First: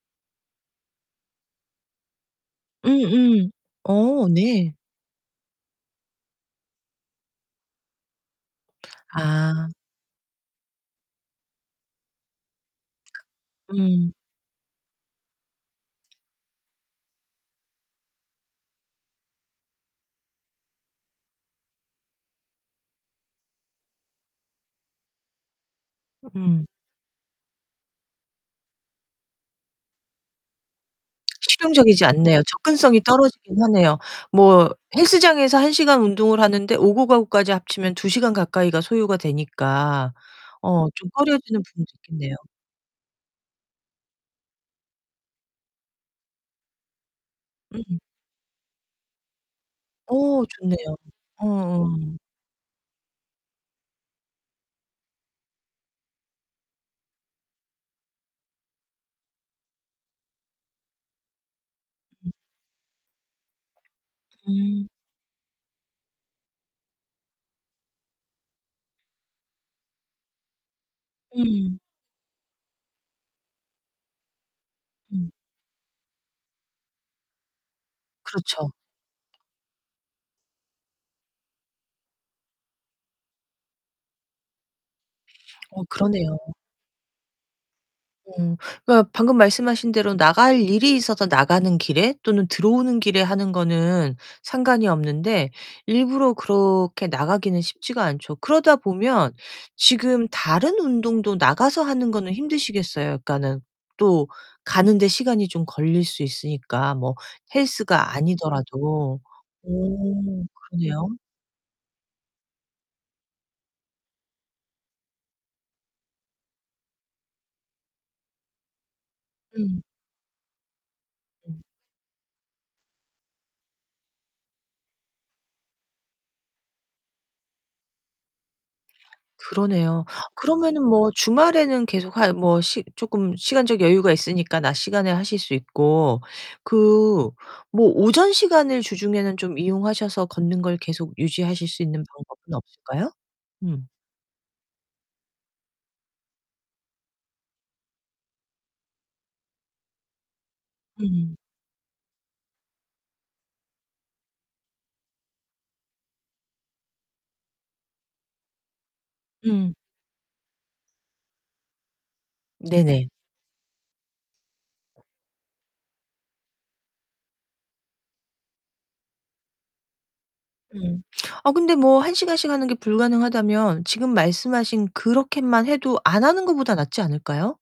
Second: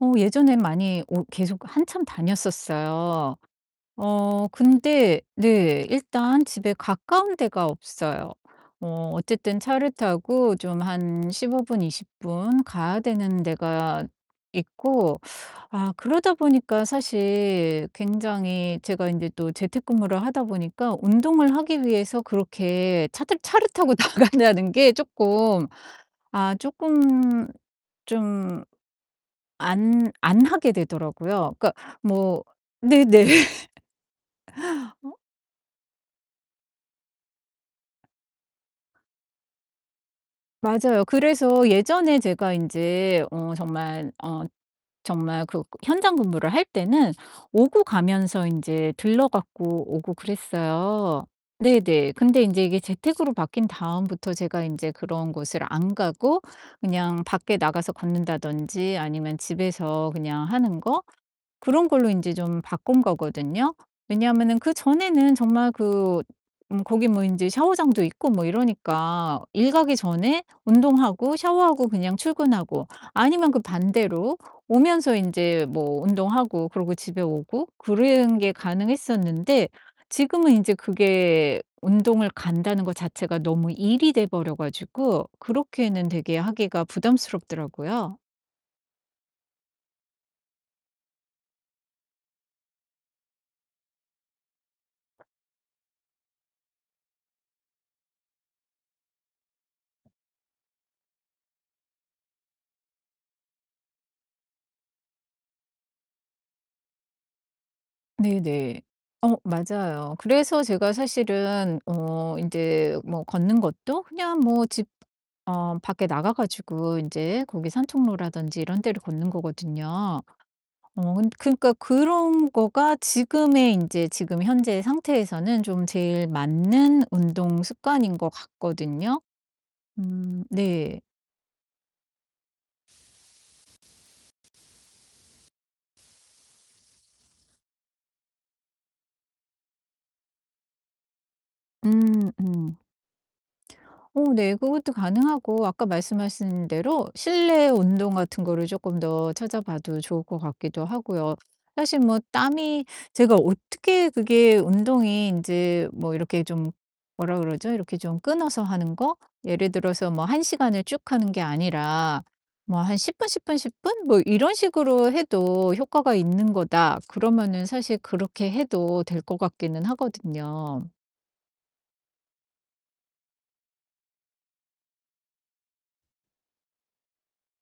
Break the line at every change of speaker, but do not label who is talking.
어 예전에 많이 오 계속 한참
음
다녔었어요.
음. 어
어
네.
근데 네 일단 집에 가까운 데가 없어요. 뭐 어쨌든
아.
차를 타고 좀 한 15 분, 20 분 가야 되는 데가
음.
있고 아 그러다 보니까 사실 굉장히 제가 인제 또 재택근무를 하다 보니까 운동을 하기 위해서 그렇게 차들 차를 타고 나간다는 게 쪼끔
[unintelligible]
아
음.
쪼끔 좀 안 안 하게 되더라고요. 그러니까
실용적이지 않네요.
뭐
접근성이
네네.
떨어지기는 하네요. 뭐 헬스장에서 1 시간 운동을 하는데 오고 가고까지 합치면 2 시간 가까이가 소요가 되니까 어
맞아요.
좀 꺼려지는
그래서
부분도
예전에
있겠네요.
제가 인제 어 정말 어 정말 그 현장 근무를 할 때는 오고
음.
가면서 인제 들러 갖고 오고
어 좋네요.
그랬어요.
어
네네.
음.
근데 인제 이게 재택으로 바뀐 다음부터 제가 인제 그런 곳을 안 가고 그냥 밖에 나가서 걷는다든지 아니면 집에서 그냥 하는 거 그런 걸로
음.
인제 좀 바꾼 거거든요. 왜냐면은
음.
그전에는 정말 그 음 거기 뭐 인제 샤워장도 있고 뭐 이러니까 일 가기 전에 운동하고
음.
샤워하고 그냥 출근하고 아니면 그 반대로 오면서
음.
인제 뭐 운동하고 그러고 집에 오고 그런 게
그렇죠.
가능했었는데 지금은 인제 그게 운동을 간다는 거 자체가 너무 일이 돼 버려 가지고
어
그렇게는 되게
그러네요.
하기가 부담스럽더라고요.
음. 그러니까 방금 말씀하신 대로 나갈 일이 있어서 나가는 길에 또는 들어오는 길에 하는 거는 상관이 없는데 일부러 그렇게 나가기는 쉽지가 않죠. 그러다 보면 지금 다른 운동도 나가서 하는 거는 힘드시겠어요. 그러니까는 또 가는데 시간이 좀 걸릴 수 있으니까 뭐 헬스가
네네.
아니더라도.
어 맞아요.
음
그래서 제가
그래요?
사실은 어 인제 뭐 걷는 것도 그냥 뭐 집 어 밖에 나가 가지고 인제 거기 산책로라든지 이런 데를 걷는
음.
거거든요. 어 근
음.
그러니까 그런 거가 지금의 인제 지금 현재 상태에서는 좀 제일 맞는 운동 습관인 것 같거든요.
그러네요.
음
그러면은
네.
뭐 주말에는 계속 하 뭐 시 쪼끔 시간적 여유가 있으니까 낮 시간에 하실 수 있고 그 뭐 오전 시간을 주중에는 좀 이용하셔서 걷는 걸 계속 유지하실 수 있는
음
방법은
음.
없을까요? 음.
어 네. 그것도 가능하고 아까 말씀하신 대로 실내 운동 같은 거를 쪼끔 더 찾아봐도 좋을 것 같기도
음.
하고요. 사실 뭐 땀이 제가 어떻게 그게 운동이 인제 뭐 이렇게 좀 뭐라 그러죠 이렇게 좀 끊어서 하는 거? 예를
음.
들어서 뭐 1 시간을 쭉 하는 게 아니라 뭐 한
네네.
10 분, 10 분, 10 분 뭐 이런 식으로 해도 효과가 있는 거다. 그러면은 사실 그렇게 해도 될 것 같기는 하거든요.
음. 아 근데 뭐 1 시간씩 하는 게 불가능하다면 지금 말씀하신 그렇게만 해도 안 하는 것보다 낫지 않을까요?